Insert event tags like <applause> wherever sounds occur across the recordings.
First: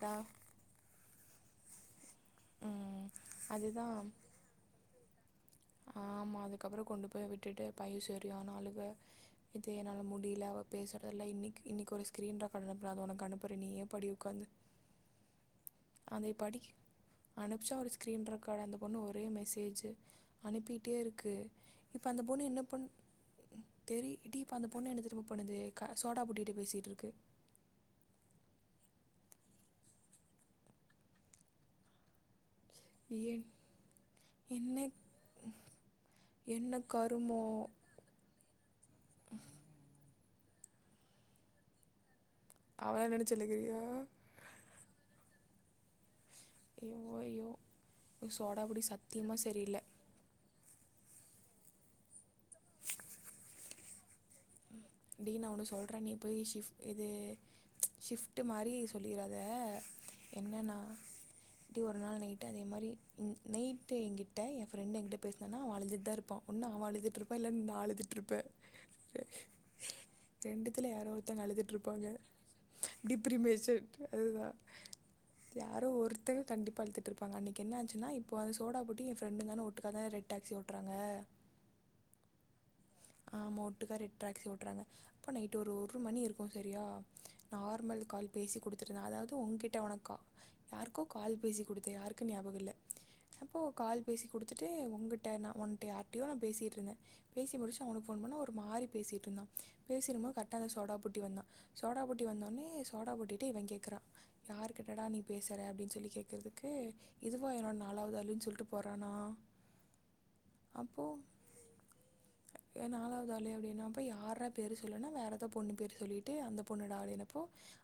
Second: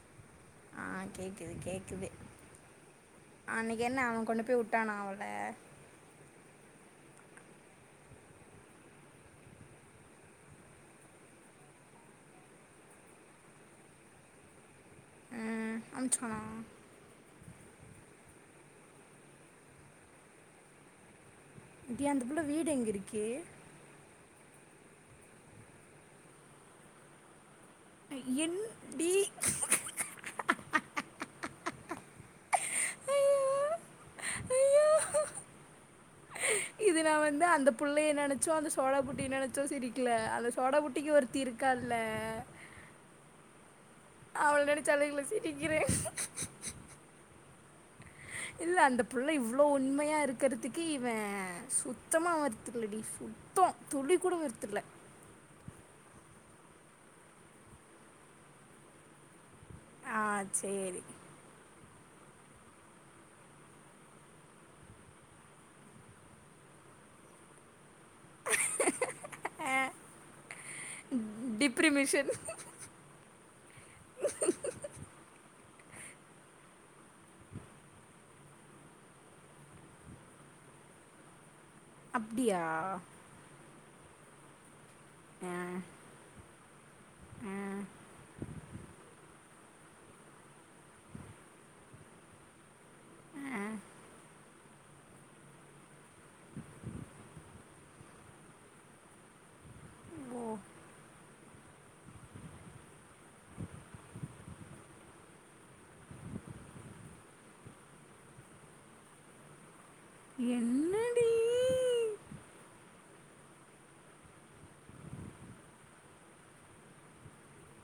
டா ஆ கேக்குது கேக்குது ம் அன்னைக்கி அதுதான் என்ன அவ கொண்டு போய் வுட்டானா அவள ம்மா அதுக்கப்புற கொண்டு போய் விட்டுட்டு பைய செரியான அழுக இதே என்னால முடில அவ பேசுறதல்ல இன்னைக்கி இன்னைக்கு ஒரு ஸ்கிரீன் ரெக்காடு அனுப்புனா அது ஒனக்கு அனுப்புறே நீயேப் படி உக்காந் உம் அம்ச்சானா அனுப்ச்சா ஒரு ஸ்கிரீன் ரெக்காடு அந்த பொண்ணு ஒரே மெசேஜு அனுப்பிட்டேருக்கு இப்ப டி அந்த புள்ள அந்தப்பொண்ணு வீடு என்னப்பன் எங்க இருக்கு தெரி எடி இப்போ அந்த பொண்ணு என்ன தெரிமா பண்ணுது க சோடாபுட்டிட்ட பேசிட்ருக்கு என் டி ஐயோ என் ஐயோ என்னக் இது நா வந்து அந்த புள்ளைய நெனச்சோ அந்த சோடா புட்டிய நெனச்சோ சிரிக்கல அந்த சோடாபுட்டிக்கு ஒருத்தி இருக்கால்ல அவள நெனச்சு அழுகுறியா டிக்கிறே யோ யோ இல்ல அந்தப் புள்ள இவ்ளோ உண்மையாருக்கு இக்கறதுக்கு இவ சுத்தமா வொர்த் இல்லடி சுத்தோ துளி கூட வொர்த் இல்ல டி நா ஒன்னு சொல்றே நீ போய் ஷிஃப் இது ஷிஃப்ட்டு மாரி சொல்லிறாத ஆ சேரி ப்டி ஒரு நாள் நைட்டு அதே மாரி உம் நைட்டு எங்கிட்ட ஏ ஃப்ரெண்டு் எங்கிட்ட பேஸ்னனா அவ அழுந்துட்தா இருப்பா ஒன்னா அவ அழுதுட்ருப்பா இல்ல நா அழுதுட்ருப்பே ரெண்டுத்துல யாரோ ஒருத்தங்க அழுதுட்ருப்பாங்க டிப்ரிமிஷன் டிப்பிரிமேஷன் அதுதா யா யாரோ ஒருத்த கண்டிப்பா இழுதுட்ருப்பாங்க அன்னைக்கி என்னாச்சுன்னா இப்போ அது சோடா புட்டி ஏ ஃப்ரண்டுங்கனு ஒட்டுக்காதா ரெட் டேக்ஸி ஓட் அப்டியா ஆ மோட்டுக்கார் ரேட் டாக்ஸி ஓட்றாங்க ப்ப ஆ நைட்டு ஒரு ஒரு மணி இருக்கு சேரியா ஆ நார்மல் கால் பேசி குடுத்திருந்தாங் அதாவது உங்கிட் ட ஒனக்கோ யாருக்கோ கால் பேசி கொடுத்தே யாருக்கு ஞாபக இல்ல டக் அப்போ ஆ கால் பேசி குடுத்துட்டே உங்கிட்ட நா ஒன்ட்ட யார்டையோ நா பேசிட்டு இருந்தே பேசி முடிச் அவனுக்கு ஃபோன் பண்ணா ஒரு மாரி பேசிட்ருந்தா பேசிரும்போ ஓ கட்டா அந்த சோடா புட்டி வந்தா சோடா புட்டி வந்தோனே சோடா புட்டிட்ட இவன் கேக்குறா யாரு கிட்ட டா நீ பேசுற அப்டின்னு சொல்லி கேக்குறதுக்கு இதுவா என்னோ நாலாவது அலினு சொல்ட்டு போறானா <inaudible> அப்போ என்னடி ஏ நாலாவது ஆளு அப்டின்னாப்ப யார்ரா பேரு சொல்லுனா வேற ஏதோ பொண்ணு பேரு சொல்லிட்டு அந்த பொண்ணுடா அப்டினப்போ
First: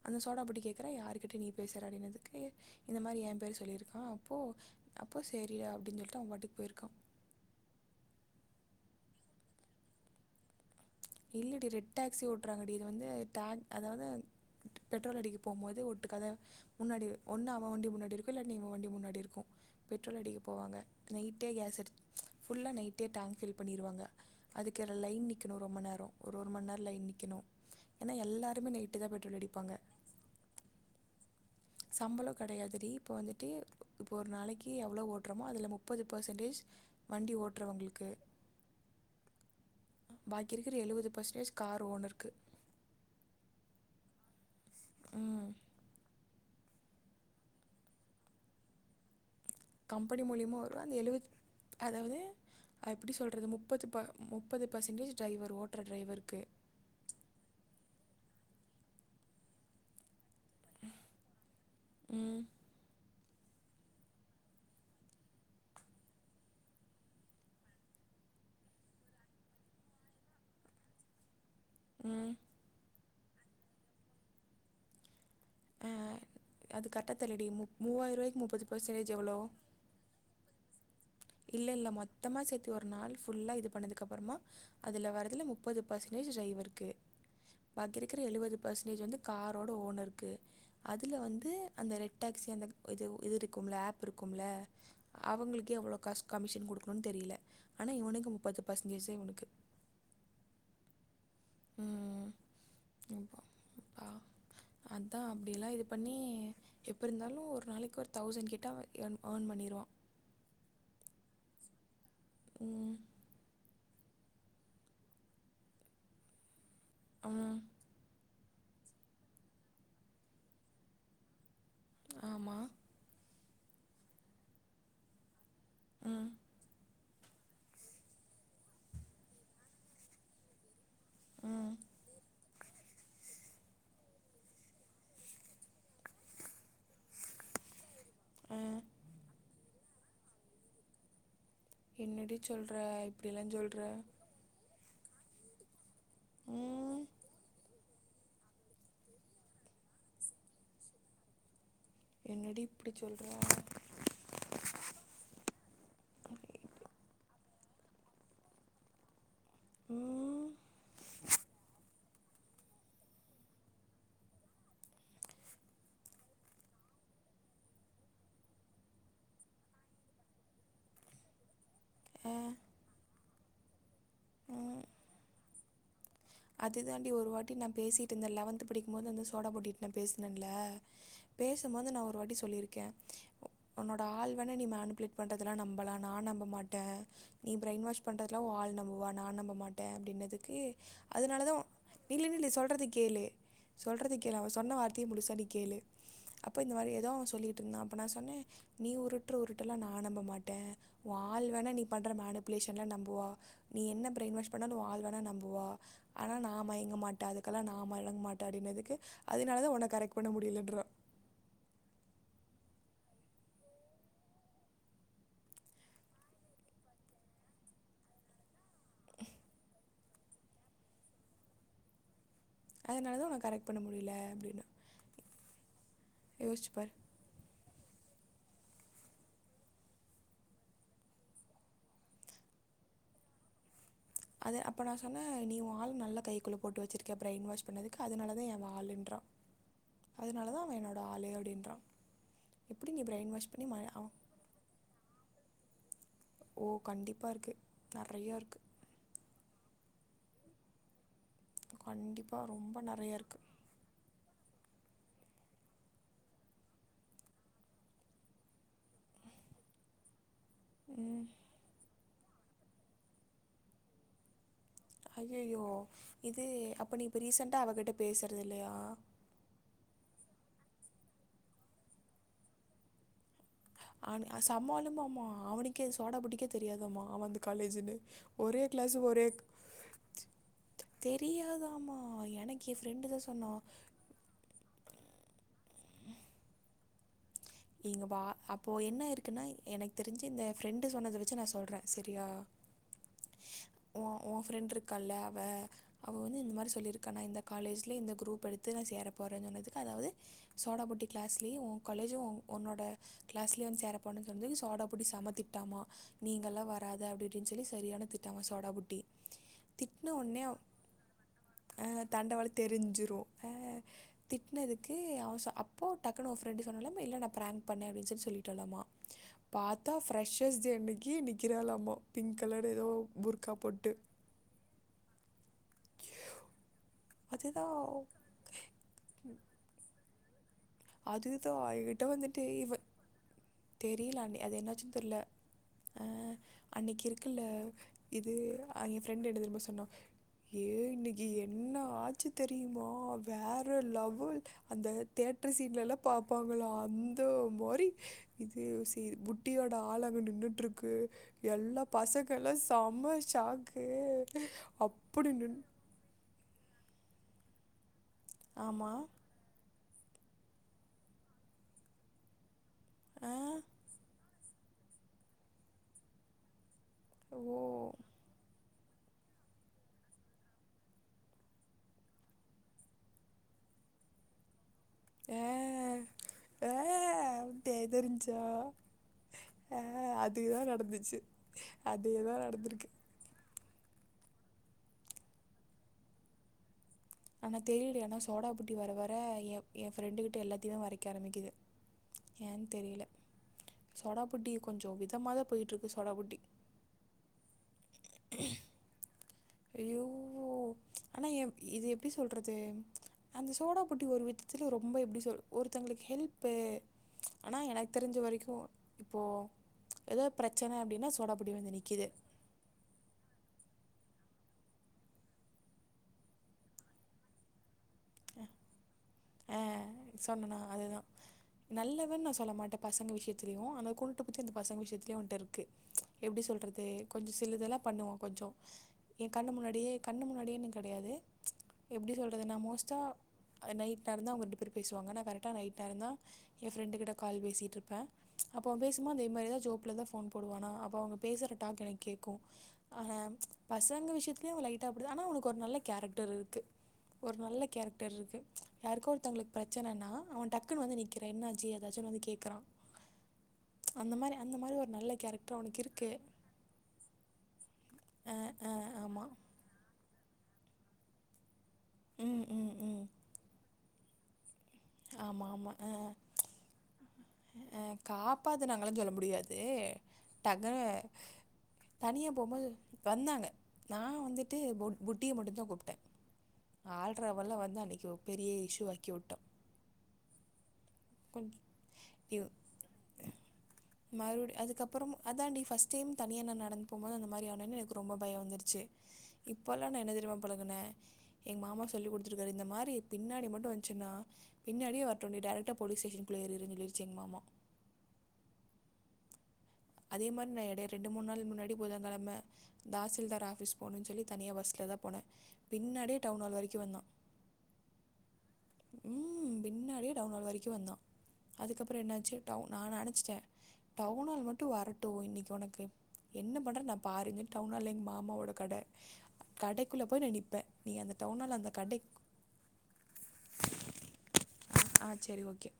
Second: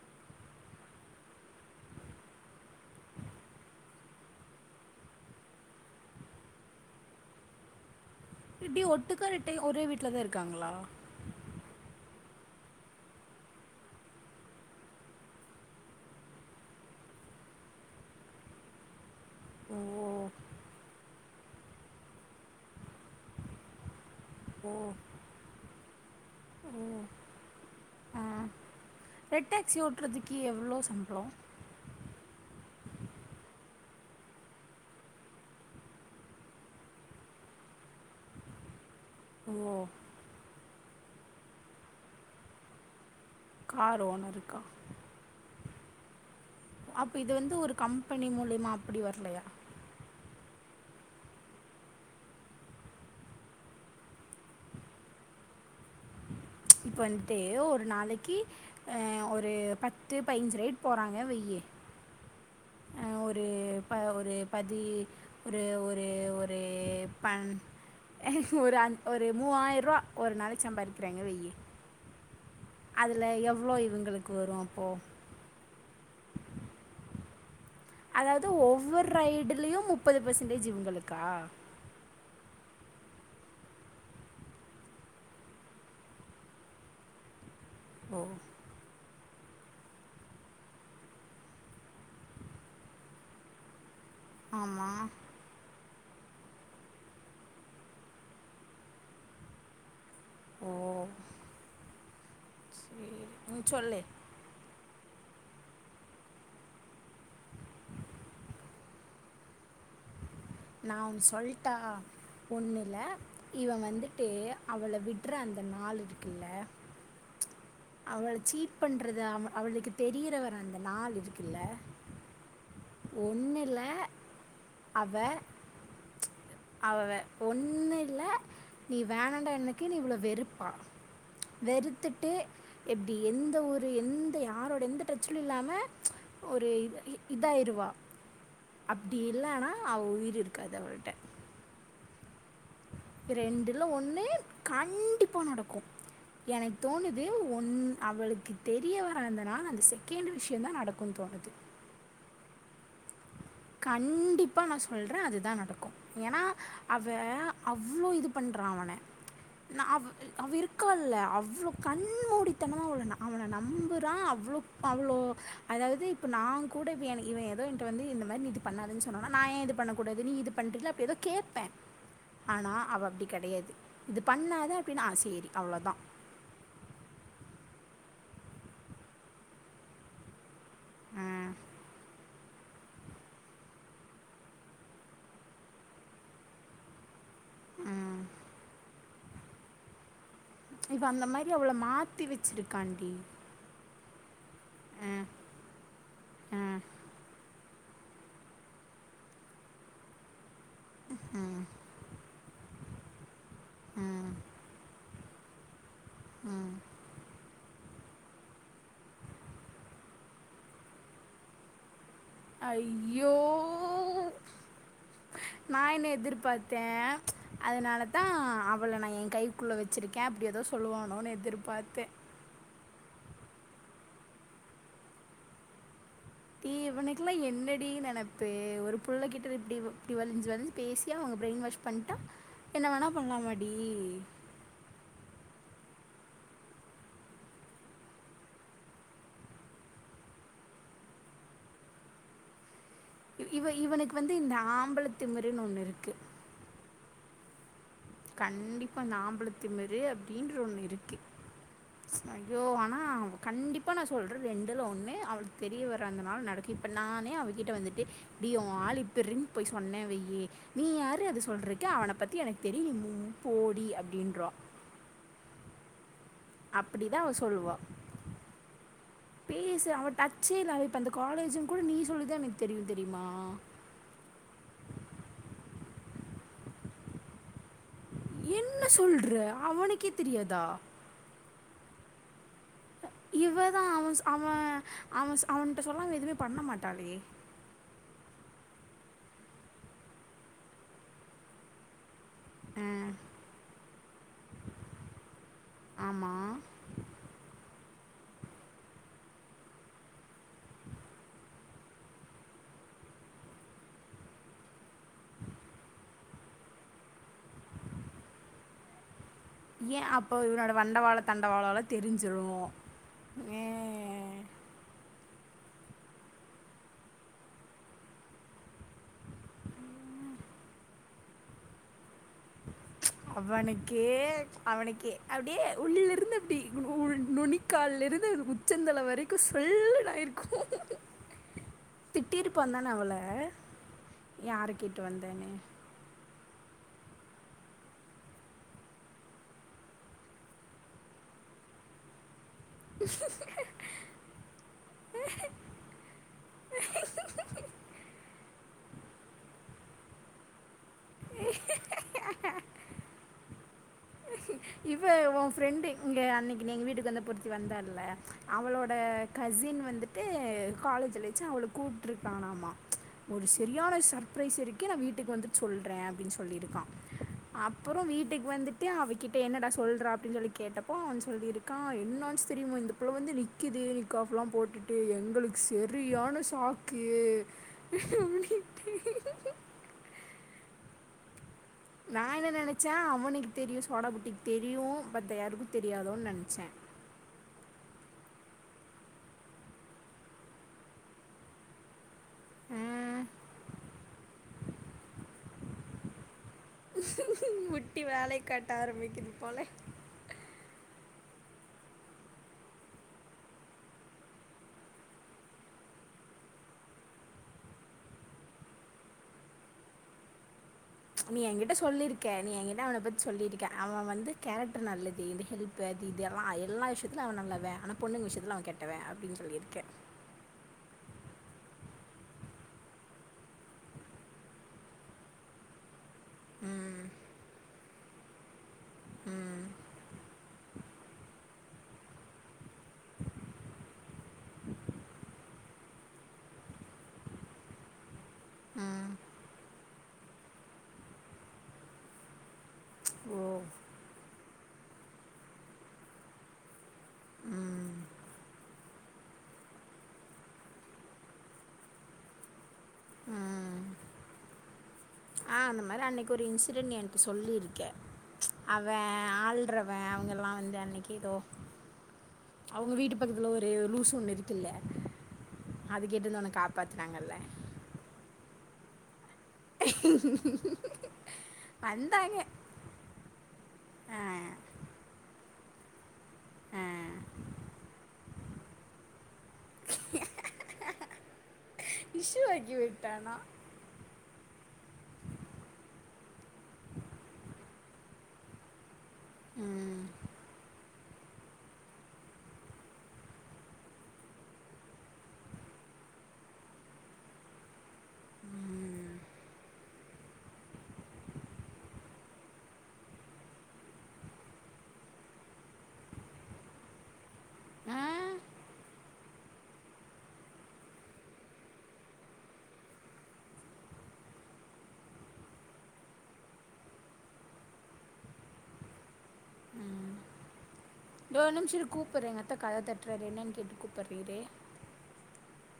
அந்த சோடா புட்டி கேக்குறா யாருகிட்ட நீ பேசற அடினதுக்கு இந்த மாரி என் பேரு சொல்லிருக்கா அப்போ அப்போ சேரி அப்டினு சொல்ட்டு அவன் பாட்டுக்கு போயிருக்கா இப்டி ஒட்டுக்காரெட்டே ஒரே வீட்லதா இருக்காங்ளா இல்லடி ரெட் டாக்ஸி ஓட்றாங்கடி இது வந்து டாங் அதாவது பெட்ரோல் அடிக்கு போம்போது ஒட்டுக்காதா முன்னாடி ஒன்னு அவன் வண்டி முன்னாடி இருக்கு இல்ல நீ இவ வண்டி முன்னாடி இருக்கு ஓ பெட்ரோல் அடிக்க போவாங்க நைட்டே கேஸெடு ஃபுல்லா நைட்டே டேங்க் ஃபில் பண்ணிருவாங்க ஓ அதுக்கேர லைன் நிக்கணு ரொம்ப நேர ஒரு ஒரு மண் நேர ஓ லைன் நிக்கணு ஏனா ஆ எல்லாருமே நை ரெட் டாக்சி ஓட்றதுக்கு எவ்ளோ சம்பளம் சம்பளம் கெடயாதுடி இப்போ வந்துட்டு இப்போ ஒரு நாளைக்கு எவ்ளோ ஓட்றோமோ அதுல முப்பது பெர்சன்டேஜ் வண்டி ஓட்றவுங்களுக்கு <inaudible> பாக்கி இருக்குற எழுவது பெர்சன்டேஜ் கார் ஓனருக்கு காரு ஓனருக்கா ம் அப் இது வந்து ஒரு கம்பெனி மூலியமா அப்டி வரலயா கம்பனி மூலியமா வரு அந்த எழுவது அதாவது எப்டி சொல்றது முப்பது ப முப்பது பர்சன்டேஜ் டிரைவர் ஓட்டுற டிரைவருக்கு ச் இப்ப வந்ட்டு ஒரு நாளைக்கி அ ஒரு பத்து பதிஞ்சு ரைட் போறாங்க வையி ம் ஆ ஒரு ப ஒரு பதி ஒரு ஒரு ஒரு பண் ஹ ஹ ஒரு அன் ஒரு மூவாயி ரூபா ஒரு நாளைக் சம்பாரிக்கிறாங்க வய்யி ம் அதுல எவ்ளோ இவுங்களுக்கு வரு அப்போ ஆ அது கட்டத்தெர்லடி மு அதாவது ஒவ்வொரு ரைடுலயு முப்பது பெர்சன்டேஜ் இவுங் இல்ல இல்ல மொத்தமா சேத் த்து ஒரு நாள் ஃபுல்லா இது பண்ணதுக்கப்பறமா அதுல வரதுல முப்பது பர்சன்டேஜ் ட்ரைவர்க்கு <inaudible> பாக்கி இருக்கிற எழுபது பெர்சன்டேஜ் வந்து காரோட ஓனருக்கு அதுல வந்து அந்த ரெட் டாக்சி அந்த இது இது இருக்கும்ல ஆப் புருக்கும்ல ஆமாம் அவுங்களுக்கு எவ்ளோ காஸ் கமிஷன் குடுக்கணும்னு தெரில ஆனா இவனுக்கு முப்பது பர்சன்டேஜே இவனுக்கு ஓ ம் சேரி ம் சொல்லு அதா அப்டிலா இது பண்ணி எப்போ இருந்தாலு ஒரு நாளைக்கு ஒரு தௌசண்ட் கிட்ட எ ஏர்ன் ஓன் பண்ணிருவா <inaudible> நா ஒன் சொல்ட்டா ஒண்ணுல ம் இவ வந் துட்டு அவள விட்ற அந்த நாள் இருக்குல்ல ம் அவள சீட் பண்றது அவ அவளுக்கு தெரியிறவர அந்த நாள் இருக்குல்ல ஆமா ஒன்னில்ல அவ ம் அவெ ஒன்னு இல்ல நீ வேணாண்டா எனக்கு நீ இவ்ள வெறுப்பா ம் வெறுத்துட்டு எப்டி எந்த ஊரு எந்த யாரோட எந்த டச்லையு இல்லாம ஒரு இத இ இதாயிருவா ஆ அப்டி இல்லனா அவ உயிரு இருக்காது அவள்ட்ட என்னடி சொல்கிற இப்படிலாம் சொல்கிற ரெண்டுல ஒன்னு கண்டிப்பா நடக்கு எனக் ம் தோணுது ஒன் அவளுக்கு தெரிய வராதனால அந்த செகேண்டு விஷ்யொந் தா நடக்குன் தோணுது என்னடி இப்டி சொல்ற கண்டிப்பா நா சொல்ற அதுதா நடக்கு ஏன்னா அவ அவ்ளோ இது பண் ற அவன ந அவ் ம் அவ இருக்கால்ல அவ்ளோ கண் ண் மூடித்தனமா அவள அவன நம்புறா அவ்ளோ அவ்ளோ அதாவ்து இப்ப நாங் கூட வி எனக் இவ ஏதோ என்ட்ட வந்து இந்த மாரி நீ இது பண்ணாதன் சொன்னோனா நா ஏ இது பண்ணக் கூடாது நீ இது பண்றீல அப்ப ஏதோ கேப்ப ஆ ஆனா அவ அப்டி கெடையாது இது பண்ணாத ம் அப்டின்னா ஆ சேரி அவ்ளோதா அதுதாண்டி ஒரு வாட்டி நா பேசியிட்ருந்த லெவன்த்து படிக்கும் போது அந்த சோடா புட்டிட் நா பேஸ்னன்ல பேசம்மோது நா ஒரு வாட்டி சொல்லிருக்கே உ ஒன்னோட ஆழ்வன நீ மேனுப்புளேட் பண்றதெல்லா நம்பலா நான நம்ப மாட்ட நீ ப்ரைன் வாஷ் பண்றத்லா ஓ ஆள் நம்புவா நா நம்ப மாட்டே அப்டின்னதுக்கு இவ அந்த அதுனால மாரி தா ஒ அவள மாத்தி நில்லு நில்லு சொல்றதக் வச்சிருக்கான்டி. கேளுே சொல்றத கேளு அவ சொன்ன வார்த்தைய முழுசா நீ கேளு அப்பொ அ இந்த மாரியேதா அவ சொல்லியிட்ருந்தா அ ப்ப சொன்னே நீ உருட்ற உருட்டெல்லா நா நம்ப மாட்ட ஓ ஆள் வேணா நீ பண்ற மேனுப் ப்ளேஷன நம்புவா நீ என்ன ப்ரைன் வாஷ் பண்ணாலு ஓ ஆள் வேணா நம்புவா ஆனா நா மயங்க மாட்ட அது க்கல்லா நா மழங் மாட்ட அப்டின்னதுக்கு அதுனாலதா ஒன்ன கரெக்ட் பண்ண முடியிலன்றா ஐய்யோ நா என்ன எதிர்பாத்தே அதுனாலத்தா அவள நா ஏங் கைக்குள்ள வச்சிருக்கே அப்டி தோ சொல்லுவானோனு எதிர்பாத்தே த்னாலதா உன்ன கரெக்ட் பண்ண முடில அப்டின்ன ஏ இவனுக்குல்லா என்னடி நெனப் தூ ஒரு புள்ளக் கிட்ட இப்டி இப்டி வழ்ஞ்சி வழ்ஞ்சி பேசி அவங்க ப்ரைன் வாஷ் பண்ணிட்டா என்னா வேணா பண்லாமாடீ அது அப்ப நா சொன்ன நீ ஓ ஆள் நல்ல கைக்குள்ள போட்டு வச்சிருக்க ப்ரைன் வாஷ் பண்ணதுக்கு அதுனாலதே ஏ வாளுன்றா அதுனாலதா அவ என்னோட ஆளு அப்டின்றா இவ இவனுக்கு வந்து இந்த ஆம்பளத் திமுருனு ஒண்ணு இருக்கு ஓ கண்டிப்பா இருக்கு கண்டிப்பா இந்த ஆம்பளத் திமுரு அப்டின்ற ஒண்ணு இருக்கு ஸ் கண்டிப்பாக ஐயோ ரொம்ப ஆனா நிறைய இருக்கு கண்டிப்பா நா சொல் ற ரெண்டுல ஒண்ணு அவளுக் தெரிய வர்ற அந்த நாள் நடக்கு இப்ப நானே அவக்கிட்ட வந்துட்டு டீ ஓ ஆள் இப்புர் டின் போய் சொன்னே வெய்யி நீ ம் யார்றீ அது சொல்றக்கு அவனப் பத்தி எனக்கு தெரியு நீ மூ போடி அப்டின்ருவா ஐயையோ இது அப்ப நீ இப்ப அப்படிதான் அவ ரீசன்ட்டா சொல்லுவா. அவக்கிட்ட பேசற்து இல்லையா பேசு அவ டச்சே இல்ல அவ இப்ப இந்த காலேஜுன் கூட நீ சொல்லிதா எனக்கு தெரியு தெரியுமா ஆனு அ சம்மாலுமாம்மா அவனுக்கே சோடாப்புட்டிக்கே தெரியாதாமா அவ அந்த காலேஜுனு ஒரே என்ன க்ளாஸு ஒரே சொல்ற? அவனுக்கே தெரியாதா? தெரியாதா இவதா அவ ஸ் அவ அவ ஸ் அவன்ட்ட சொல்லாத எதுமே பண்ண மாட்டாலே இங்க வா அப்போ என்ன இருக்குன்னா எனக்கு தெரிஞ்சி இந்த ஃப்ரெண்டு சொன்னத வெச்சி நா சொல்ற செரியா ஆ ஓ ஓ ஃப்ரெண்ட்ருக்கால்ல அவ அவ ஆமா. வந்து இந்த மாரி சொல்லிருக்கா நா இந்த காலேஜ் ல இந்த க்ரூப் எடுத்து நா சேர போற சொன்னதுக்கு அதாவது சோடாப்புட்டி க்ளாஸ்லயே ஓ காலேஜு ஓ ஒன்னோட க்ளாஸ்லயே வந்து சேரப்போன சொல்லி சோடாப்புட்டி செமத் திட்டாமா நீ இங்கல்லா வராத அப்டி இடின் சொல்லி சரியான திட்டாமா சோடாப்புட்டி <unintelligible> ஏன் அப்போ இவனோட வண்ட வாழோ தண்ட வாழோல ஆ தெரிஞ்சிரு தண்டவாளம் ஏ இதுக்கு அவ சொல் அப்போ டக்குனு ஒ ஃப்ரெண்ட்டு சொன்னலாம இல்ல ப்ராங்க் பண்ண அப்டின் சொல்லி சொல்லிட்டலாமா பாத்தா ஃப்ரெஷஸ் டே அன்னைக்கி நிக்கிறாலாமா பிங்க் கலர் ஏதோ புர்கா போட்டு அவனுக்கே அவனுக்கே அப்டியே உள்ளிருந்து அப்டி அதுதான் நுனிக்கால்லருந்து உச்சந்தல வரைக்கு சல்லுனு அயிருக் அதுதா எங்கிட்ட வந்துட்டு திட்டியிருப்பான் இவே தானே அவளை தெரியலா நீ அது யாரை என்னாச்சுன் கேட்டு தெர்ல வந்தேன்னு அ அன்னைக்கி இருக்குல்ல இது அ என் ஃப்ரெண்டு் என்ன தெரியுமா சொன்னா ஏ இன்னைக்கி என்னாச்சு தெரியுமா வேற லெவல் அந்த தேத் தீட்லல்லா பாப்பாங்களா அந்த மாரி இதுலயே யோசி புட்டியோட ஆளங்க நின்றுட்டுருக்கு எல்லா பசங்கலு சம சாக்கு இவ ஒன் ஃப்ரெண்ட்டு இஙகே அன்னைக்கி நீ எங்க வீட்டுக்கு வந்தப்பொருத்தி வந்தால அவளோட ஆமாம் கசின் வந்துட்டு காலேஜ்லச்சு அவள கூப்ட்ருக்காலாமா ஆ ஒரு செரியான சர்பரைஸிருக்கு நா வீட்டுக்கு வந்துட்டு சொல்றே அப்டின்னு சொல்லியிருக்கா ஓ அப்புறோ வீட்டுக்கு வந்துட்டு அவ கிட்ட என்னடா சொல்றா அப்டின்னு சொல்லி கேட்டப்போ அவே சொல்லிருக்கா என்னாச்சுனு தெரியுமா இந்த புள்ள வந்து நிக்கிது நிக் மாஃப்லா போட்டுட்டு ஏ ஆ எங்களுக்கு செரியான ஆ சாக்கு அப்படின்ட்டு த அதே தா நடந் நா என்ன நெனைச்ச அவனிக் தெரியு சோடாபட்டிக்கி தெரியு பட் யாருக்கு தெரியாதோன்னு நெனைச்ச ஆனா தெரியல ஆனா சோடாபட்டி வர வர என் என் ஃப்ரெண்டு கிட்ட எல்லாத்தையுமே மறைக்க ஆரம்மிக்கிது ஏன்னு தெரியல சோடாபட்டி கொஞ்சோ விதமா தா போயிட்டுருக்கு சோடாபுட்டி புட்டி வேலைய காட்டாரம்பிக்கிது ஐய்யோ ஆனா எ இது எப்பிடி சொல்றது அந்த சோடா புட்டி ஒரு விதத்துல ரொம்ப எப்பிடி சொல் ஒருத்தவங்களுக்கு இப்ப ஆனா எனக்கு தெரிஞ்ச வரைக்கு இப்போ ஏதோ பிரச் நீ எங்கிட்ட சொல்லிருக்க நீ எங்கிட்ட அவனப் பத்தி சொல்லியிருக்க அவ வந் இந்த கேரக்டர் நல்லது இந்த ஹெல்ப் அது இது எல்லா எல்லா விஷயத்திலயு அவ நல்லவ ஆனா பொண்ணுங்க விஷயத்து அவ கேட்டவே அ சொன்னனா அதுதா நல்லவன்னு நா சொல்ல மாட்ட பசங்க விஷயத்தலயு ஆனா <unintelligible> அந்த பசங்க விஷயத்திலயா ஒன்டருக்கு எப்பிடி சொல்றது ம் கொஞ்சோ சிலதெல்லா பண்ணுவோ கொஞ்சோ ஏ கண்ணு ம் முன்னாடியே கண்ணு முன்னாடியேன்னு கெடையாது எப்பிடி சொல்றது நா மோஸ்ட்டா அ நைட் நேரோ தா அவங்க ரெண்டு பேர் பேசுவாங்க நா கரெக்டா நைட் நேரோ தா ஏ ஃப்ரெண்ட்டு கிட்ட கால் பேசிட்டுருப்பே அப்போ அட்வைஸ் போ ம் அதே மாரிதா ஜோப்ல தா போன் போடுவானா அப்ப அவங்க பேசுற டாக் எனக் கேக்கு அ ஓ பசங்க விஷயத்து லயு லைட்டா அப்டிதா ஆனா அவனுக்கு ஒரு நல்ல கேரக்டர் இருக்கு ஒரு நல்ல ம் கேரக்டர்ருக்கு யாருக்கோ ஒருத்தங்களுக்கு பிரச்சனன்னா அவே டக்குன்னு வந்து நிக்கிறே என்னாச்சு ஏதாச்சுன்னு வந்து கேக்குறா ம் அந்த மாரி அந்த மாரி ஒரு நல்ல கேரக்டர் ஆ அவனுக்கு அந்த மாரி இருக்கு அன்னைக்கி ஒரு இன்சிடென்ட் எனக்கு சொல்லியிருக்கே அஹ் அஹ் அவே ஆமா ஆள்றவே அவுங்க லா வந்தே அன்னைக்கி ஏதோ ம் ம் அவுங்க ம் வீட்டு பக்கத்துல ஒரு லூச ஒண்ணு இருக் துல்ல ஆமா ஆமா அது அஹ் கேட்டுலந்து உன்ன காப்பாத்துனாங்கல்ல கலத்து அல்ல முடியாது உ தனியா போம்போது வந்தாங்க நா ஆ வந்துட்டு பொட் பொட்டியை மட்டு தா குப் முத்தே ஆள்றவல்லா வந்து அன்னைக்கி பெரிய இஷூவாக்கி உட்டா கொஞ் இஷு இவ் ஆக்கி விட்டானா மறுபடி அதுக்கப்புறம் அதா டி ஃபஸ்ட் டைம் தனியா நா நடந்து போம்போது அந்த மாரி ஆனோன்னே எனக்கு ரொம்ப பயோ வந்துருச்சு இப்பல்லா நா ம் என்ன தெரியுமா பழகுன எங் மாமா சொல்லி கொடுத்துருக்காரு இந்த மாறி பின்னாடி மட்டு வந்துச்சுன்னா பின்னாடியே வரட்டு நீ டைரக்டா போலீஸ் ஸ்டேஷனுக்குள்ளே ஏறிருஞ்சொல்லிருச்சி எங் மாமா அதே மாரி நா இடை ரெண்டு மூணு நாள் முன்னாடி புதகெழமை தாசில்தார் ஆபிஸ் போகணும்னு சொல்லி தனியா பஸ்ல தான் போனே பின்னாடியே டவுன் ஹால் வரைக்கு வந்தா ஆ ம் பின்னாடியே டவுன் ஹால் வரைக்கு வந்தா அதுக்கப்புற என்னாச்சு டவுன் நான் நெனச்சட்டே டவுனால் மட்டு மட்டு வரட்டு இன்னைக்கு உனக்கு என்ன பண்றேன் நா பாருங்க டவுன் ஹால்ல எங்க மாமாவோட கட கடைக்குள்ள போய் நா நிப்பே தோ ஒரு நிமிஷ இரு கூப்படறே எங்கத்த கதவ தட்டுறாரு என்னன்னு கேட்டு கூப்பட்றே இரு ஆ ஆ சரி ஓகே